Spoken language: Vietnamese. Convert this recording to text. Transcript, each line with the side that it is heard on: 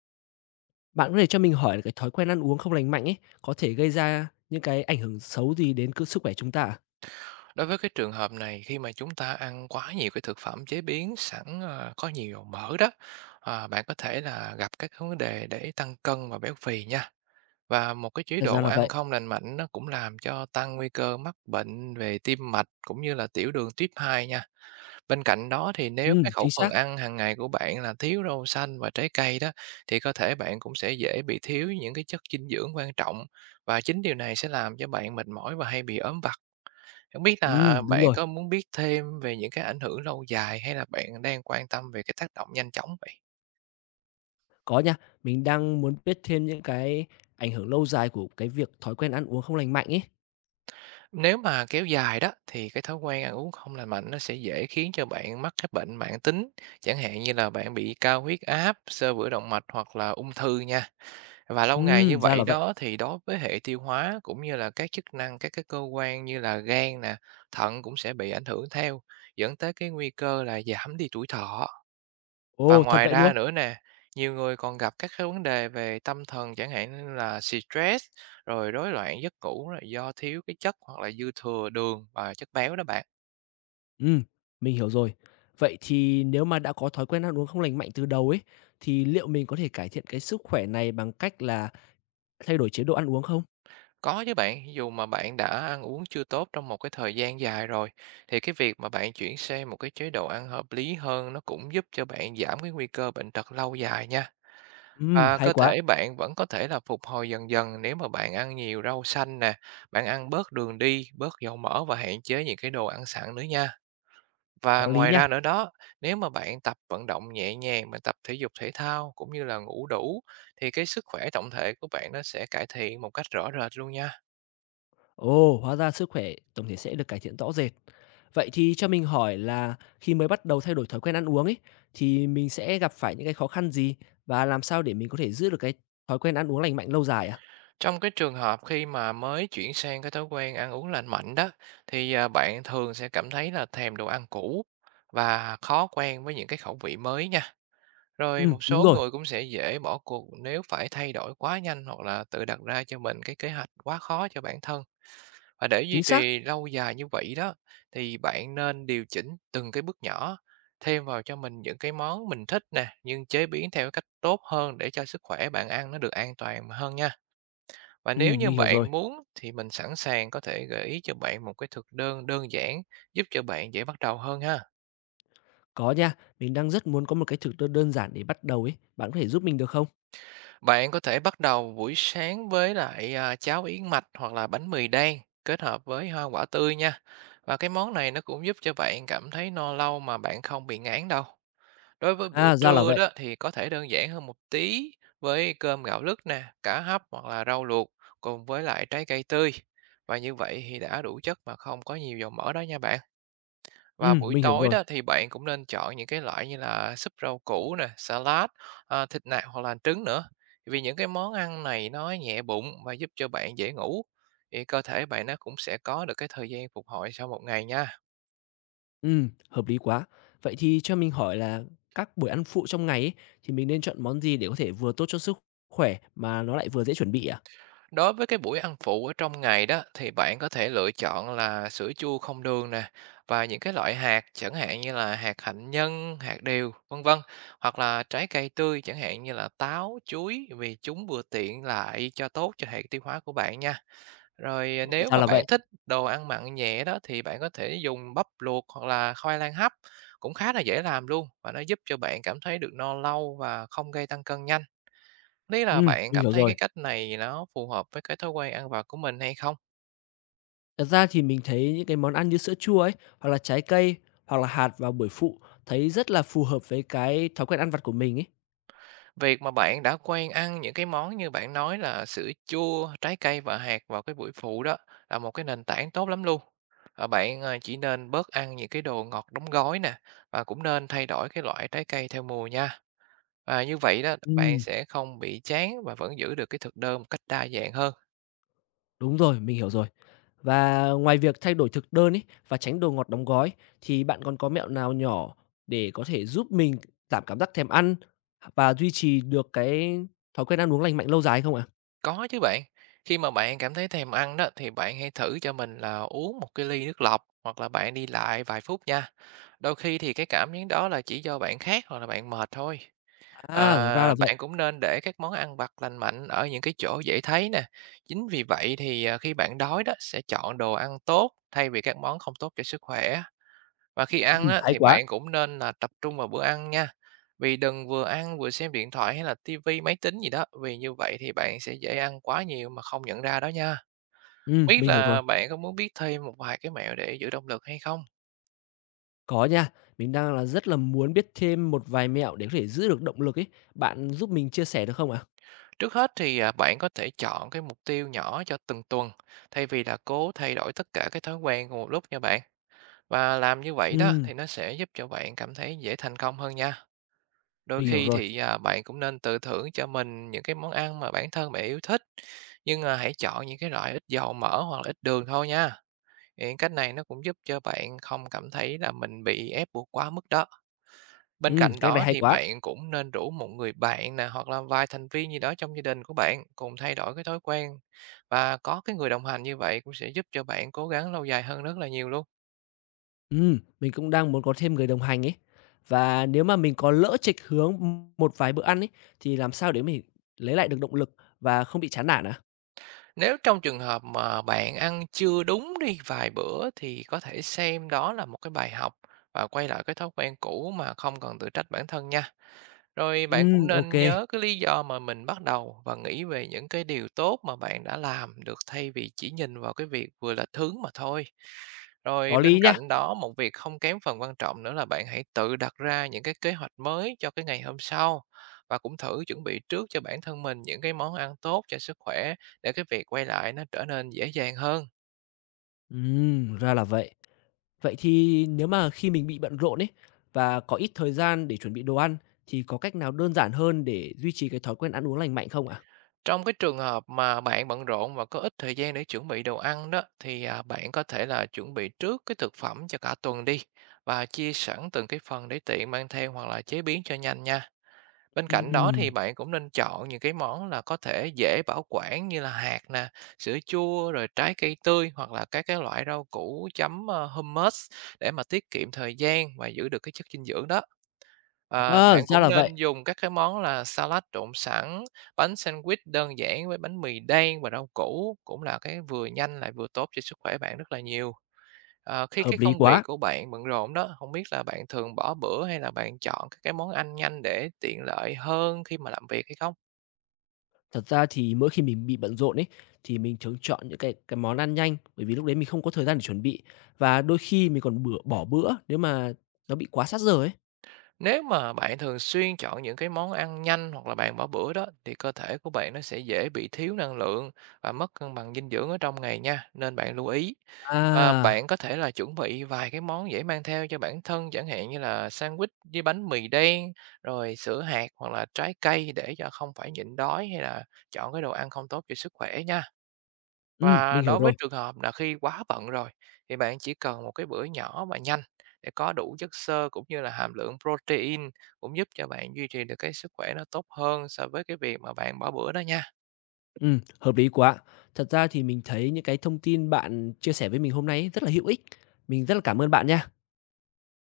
left: Bạn có thể cho mình hỏi là cái thói quen ăn uống không lành mạnh ấy, có thể gây ra những cái ảnh hưởng xấu gì đến cơ sức khỏe chúng ta à?
right: Đối với cái trường hợp này, khi mà chúng ta ăn quá nhiều cái thực phẩm chế biến sẵn, có nhiều dầu mỡ đó, bạn có thể là gặp các vấn đề để tăng cân và béo phì nha. Và một cái chế
left: À, ra
right: độ
left: là
right: ăn
left: vậy.
right: không lành mạnh nó cũng làm cho tăng nguy cơ mắc bệnh về tim mạch cũng như là tiểu đường type 2 nha. Bên cạnh đó thì nếu cái
left: Chính
right: khẩu phần
left: xác.
right: ăn hàng ngày của bạn là thiếu rau xanh và trái cây đó, thì có thể bạn cũng sẽ dễ bị thiếu những cái chất dinh dưỡng quan trọng, và chính điều này sẽ làm cho bạn mệt mỏi và hay bị ốm vặt. Không biết là
left: Đúng
right: bạn
left: rồi,
right: có muốn biết thêm về những cái ảnh hưởng lâu dài, hay là bạn đang quan tâm về cái tác động nhanh chóng vậy?
left: có nha. Mình đang muốn biết thêm những cái ảnh hưởng lâu dài của cái việc thói quen ăn uống không lành mạnh ấy.
right: Nếu mà kéo dài đó thì cái thói quen ăn uống không lành mạnh nó sẽ dễ khiến cho bạn mắc các bệnh mãn tính, chẳng hạn như là bạn bị cao huyết áp, xơ vữa động mạch hoặc là ung thư nha. Và lâu ngày như
left: Ra là
right: vậy
left: vậy.
right: đó thì đối với hệ tiêu hóa, cũng như là các chức năng các cái cơ quan như là gan nè, thận cũng sẽ bị ảnh hưởng theo, dẫn tới cái nguy cơ là giảm đi tuổi thọ. Và
left: Ồ, thật
right: ngoài
left: vậy luôn?
right: ra nữa nè, nhiều người còn gặp các cái vấn đề về tâm thần, chẳng hạn như là stress, rồi rối loạn giấc ngủ, là do thiếu cái chất hoặc là dư thừa đường và chất béo đó bạn.
left: Ừm, mình hiểu rồi. Vậy thì nếu mà đã có thói quen ăn uống không lành mạnh từ đầu ấy, thì liệu mình có thể cải thiện cái sức khỏe này bằng cách là thay đổi chế độ ăn uống không?
right: Có chứ bạn, dù mà bạn đã ăn uống chưa tốt trong một cái thời gian dài rồi, thì cái việc mà bạn chuyển sang một cái chế độ ăn hợp lý hơn nó cũng giúp cho bạn giảm cái nguy cơ bệnh tật lâu dài nha. Và
left: Hay
right: cơ
left: quá,
right: thể bạn vẫn có thể là phục hồi dần dần, nếu mà bạn ăn nhiều rau xanh nè, bạn ăn bớt đường đi, bớt dầu mỡ và hạn chế những cái đồ ăn sẵn nữa nha.
left: có
right: Và
left: lý
right: ngoài
left: nha.
right: ra nữa đó, nếu mà bạn tập vận động nhẹ nhàng, bạn tập thể dục thể thao cũng như là ngủ đủ, thì cái sức khỏe tổng thể của bạn nó sẽ cải thiện một cách rõ rệt luôn nha.
left: Ồ, hóa ra sức khỏe tổng thể sẽ được cải thiện rõ rệt. Vậy thì cho mình hỏi là khi mới bắt đầu thay đổi thói quen ăn uống ấy, thì mình sẽ gặp phải những cái khó khăn gì và làm sao để mình có thể giữ được cái thói quen ăn uống lành mạnh lâu dài à?
right: Trong cái trường hợp khi mà mới chuyển sang cái thói quen ăn uống lành mạnh đó, thì bạn thường sẽ cảm thấy là thèm đồ ăn cũ và khó quen với những cái khẩu vị mới nha. Rồi
left: Ừ,
right: một
left: đúng
right: số
left: rồi,
right: người cũng sẽ dễ bỏ cuộc nếu phải thay đổi quá nhanh, hoặc là tự đặt ra cho mình cái kế hoạch quá khó cho bản thân. Và để duy
left: chính xác.
right: trì lâu dài như vậy đó, thì bạn nên điều chỉnh từng cái bước nhỏ, thêm vào cho mình những cái món mình thích nè, nhưng chế biến theo cách tốt hơn để cho sức khỏe, bạn ăn nó được an toàn hơn nha. Và
left: Ừ,
right: nếu như
left: mình hiểu rồi.
right: bạn muốn thì mình sẵn sàng có thể gợi ý cho bạn một cái thực đơn đơn giản, giúp cho bạn dễ bắt đầu hơn ha.
left: Có nha, mình đang rất muốn có một cái thực đơn đơn giản để bắt đầu ấy. Bạn có thể giúp mình được không?
right: Bạn có thể bắt đầu buổi sáng với lại cháo yến mạch hoặc là bánh mì đen, kết hợp với hoa quả tươi nha. Và cái món này nó cũng giúp cho bạn cảm thấy no lâu mà bạn không bị ngán đâu. Đối với bữa
left: À, ra là
right: trưa
left: vậy.
right: đó thì có thể đơn giản hơn một tí, với cơm gạo lứt nè, cá hấp hoặc là rau luộc, cùng với lại trái cây tươi. Và như vậy thì đã đủ chất mà không có nhiều dầu mỡ đó nha bạn.
left: Ừ,
right: Và buổi
left: mình hiểu
right: tối
left: rồi.
right: đó thì bạn cũng nên chọn những cái loại như là súp rau củ nè, salad, thịt nạc hoặc là trứng nữa. Vì những cái món ăn này nó nhẹ bụng và giúp cho bạn dễ ngủ. Thì cơ thể bạn nó cũng sẽ có được cái thời gian phục hồi sau một ngày nha.
left: Ừ, hợp lý quá. Vậy thì cho mình hỏi là các buổi ăn phụ trong ngày ấy, thì mình nên chọn món gì để có thể vừa tốt cho sức khỏe mà nó lại vừa dễ chuẩn bị ạ?
right: Đối với cái buổi ăn phụ ở trong ngày đó, thì bạn có thể lựa chọn là sữa chua không đường nè, và những cái loại hạt chẳng hạn như là hạt hạnh nhân, hạt điều, vân vân, hoặc là trái cây tươi chẳng hạn như là táo, chuối, vì chúng vừa tiện lại cho tốt cho hệ tiêu hóa của bạn nha. Rồi
left: Ồ,
right: nếu
left: ra
right: mà
left: là
right: bạn
left: vậy.
right: thích đồ ăn mặn nhẹ đó, thì bạn có thể dùng bắp luộc hoặc là khoai lang hấp, cũng khá là dễ làm luôn, và nó giúp cho bạn cảm thấy được no lâu và không gây tăng cân nhanh. Lý là bạn
left: Mình
right: cảm
left: hiểu
right: thấy
left: rồi.
right: cái cách này nó phù hợp với cái thói quen ăn vặt của mình hay không?
left: Thật ra thì mình thấy những cái món ăn như sữa chua ấy, hoặc là trái cây, hoặc là hạt vào buổi phụ thấy rất là phù hợp với cái thói quen ăn vặt của mình ấy.
right: Việc mà bạn đã quen ăn những cái món như bạn nói là sữa chua, trái cây và hạt vào cái buổi phụ đó, là một cái nền tảng tốt lắm luôn. Và bạn à, chỉ nên bớt ăn những cái đồ ngọt đóng gói nè, và cũng nên thay đổi cái loại trái cây theo mùa nha. Và như vậy đó, bạn
left: Ừm,
right: sẽ không bị chán và vẫn giữ được cái thực đơn một cách đa dạng hơn.
left: đúng rồi, mình hiểu rồi. Và ngoài việc thay đổi thực đơn ấy và tránh đồ ngọt đóng gói thì bạn còn có mẹo nào nhỏ để có thể giúp mình giảm cảm giác thèm ăn và duy trì được cái thói quen ăn uống lành mạnh lâu dài không ạ?
right: Có chứ bạn. Khi mà bạn cảm thấy thèm ăn đó, thì bạn hãy thử cho mình là uống một cái ly nước lọc, hoặc là bạn đi lại vài phút nha. Đôi khi thì cái cảm giác đó là chỉ do bạn khát hoặc là bạn mệt thôi.
left: À, ra
right: À,
left: là
right: bạn
left: vậy.
right: cũng nên để các món ăn vặt lành mạnh ở những cái chỗ dễ thấy nè. Chính vì vậy thì khi bạn đói đó sẽ chọn đồ ăn tốt, thay vì các món không tốt cho sức khỏe. Và khi ăn á,
left: Hay
right: thì
left: quá.
right: bạn cũng nên là tập trung vào bữa ăn nha. Vì đừng vừa ăn vừa xem điện thoại hay là tivi, máy tính gì đó. Vì như vậy thì bạn sẽ dễ ăn quá nhiều mà không nhận ra đó nha. Biết
left: Mình hiểu rồi.
right: là bạn có muốn biết thêm một vài cái mẹo để giữ động lực hay không?
left: Có nha, mình đang là rất là muốn biết thêm một vài mẹo để có thể giữ được động lực ấy. Bạn giúp mình chia sẻ được không ạ?
right: Trước hết thì bạn có thể chọn cái mục tiêu nhỏ cho từng tuần, thay vì là cố thay đổi tất cả cái thói quen cùng một lúc nha bạn. Và làm như vậy đó
left: Ừm,
right: thì nó sẽ giúp cho bạn cảm thấy dễ thành công hơn nha. Đôi
left: mình hiểu
right: khi
left: rồi.
right: thì, bạn cũng nên tự thưởng cho mình những cái món ăn mà bản thân bạn yêu thích, nhưng, hãy chọn những cái loại ít dầu mỡ hoặc là ít đường thôi nha. Hiện cách này nó cũng giúp cho bạn không cảm thấy là mình bị ép buộc quá mức đó. Bên cạnh
left: Cách này
right: đó
left: hay
right: thì
left: quá.
right: bạn cũng nên rủ một người bạn nè, hoặc là vài thành viên gì đó trong gia đình của bạn cùng thay đổi cái thói quen. Và có cái người đồng hành như vậy cũng sẽ giúp cho bạn cố gắng lâu dài hơn rất là nhiều luôn.
left: Mình cũng đang muốn có thêm người đồng hành ấy. Và nếu mà mình có lỡ chệch hướng một vài bữa ăn ấy, thì làm sao để mình lấy lại được động lực và không bị chán nản ạ?
right: Nếu trong trường hợp mà bạn ăn chưa đúng đi vài bữa, thì có thể xem đó là một cái bài học, và quay lại cái thói quen cũ mà không cần tự trách bản thân nha. Rồi bạn cũng
left: Ok,
right: nên nhớ cái lý do mà mình bắt đầu, và nghĩ về những cái điều tốt mà bạn đã làm được, thay vì chỉ nhìn vào cái việc vừa là thứ mà thôi. Rồi
left: có
right: bên
left: lý
right: cạnh
left: nha.
right: đó, một việc không kém phần quan trọng nữa là bạn hãy tự đặt ra những cái kế hoạch mới cho cái ngày hôm sau, và cũng thử chuẩn bị trước cho bản thân mình những cái món ăn tốt cho sức khỏe, để cái việc quay lại nó trở nên dễ dàng hơn.
left: Ra là vậy. Vậy thì nếu mà khi mình bị bận rộn ấy và có ít thời gian để chuẩn bị đồ ăn thì có cách nào đơn giản hơn để duy trì cái thói quen ăn uống lành mạnh không ạ?
right: Trong cái trường hợp mà bạn bận rộn và có ít thời gian để chuẩn bị đồ ăn đó, thì bạn có thể là chuẩn bị trước cái thực phẩm cho cả tuần đi, và chia sẵn từng cái phần để tiện mang theo hoặc là chế biến cho nhanh nha. Bên cạnh đó thì
left: Ừm,
right: bạn cũng nên chọn những cái món là có thể dễ bảo quản, như là hạt nè, sữa chua, rồi trái cây tươi, hoặc là các cái loại rau củ chấm hummus, để mà tiết kiệm thời gian và giữ được cái chất dinh dưỡng đó. À, bạn
left: ra
right: cũng
left: là vậy,
right: nên dùng các cái món là salad trộn sẵn, bánh sandwich đơn giản với bánh mì đen và rau củ, cũng là cái vừa nhanh lại vừa tốt cho sức khỏe bạn rất là nhiều. Khi
left: hợp
right: cái
left: lý
right: công việc
left: quá.
right: của bạn bận rộn đó, không biết là bạn thường bỏ bữa, hay là bạn chọn các cái món ăn nhanh để tiện lợi hơn khi mà làm việc hay không?
left: Thật ra thì mỗi khi mình bị bận rộn ấy, thì mình thường chọn những cái món ăn nhanh, bởi vì lúc đấy mình không có thời gian để chuẩn bị, và đôi khi mình còn bữa bỏ bữa nếu mà nó bị quá sát giờ ấy.
right: Nếu mà bạn thường xuyên chọn những cái món ăn nhanh hoặc là bạn bỏ bữa đó, thì cơ thể của bạn nó sẽ dễ bị thiếu năng lượng và mất cân bằng dinh dưỡng ở trong ngày nha, nên bạn lưu ý.
left: À,
right: Bạn có thể là chuẩn bị vài cái món dễ mang theo cho bản thân, chẳng hạn như là sandwich với bánh mì đen, rồi sữa hạt hoặc là trái cây, để cho không phải nhịn đói hay là chọn cái đồ ăn không tốt cho sức khỏe nha. Và
left: mình hiểu
right: đối với
left: rồi,
right: trường hợp là khi quá bận rồi, thì bạn chỉ cần một cái bữa nhỏ và nhanh, để có đủ chất xơ cũng như là hàm lượng protein, cũng giúp cho bạn duy trì được cái sức khỏe nó tốt hơn so với cái việc mà bạn bỏ bữa đó nha.
left: hợp lý quá. Thật ra thì mình thấy những cái thông tin bạn chia sẻ với mình hôm nay ấy rất là hữu ích. Mình rất là cảm ơn bạn nha.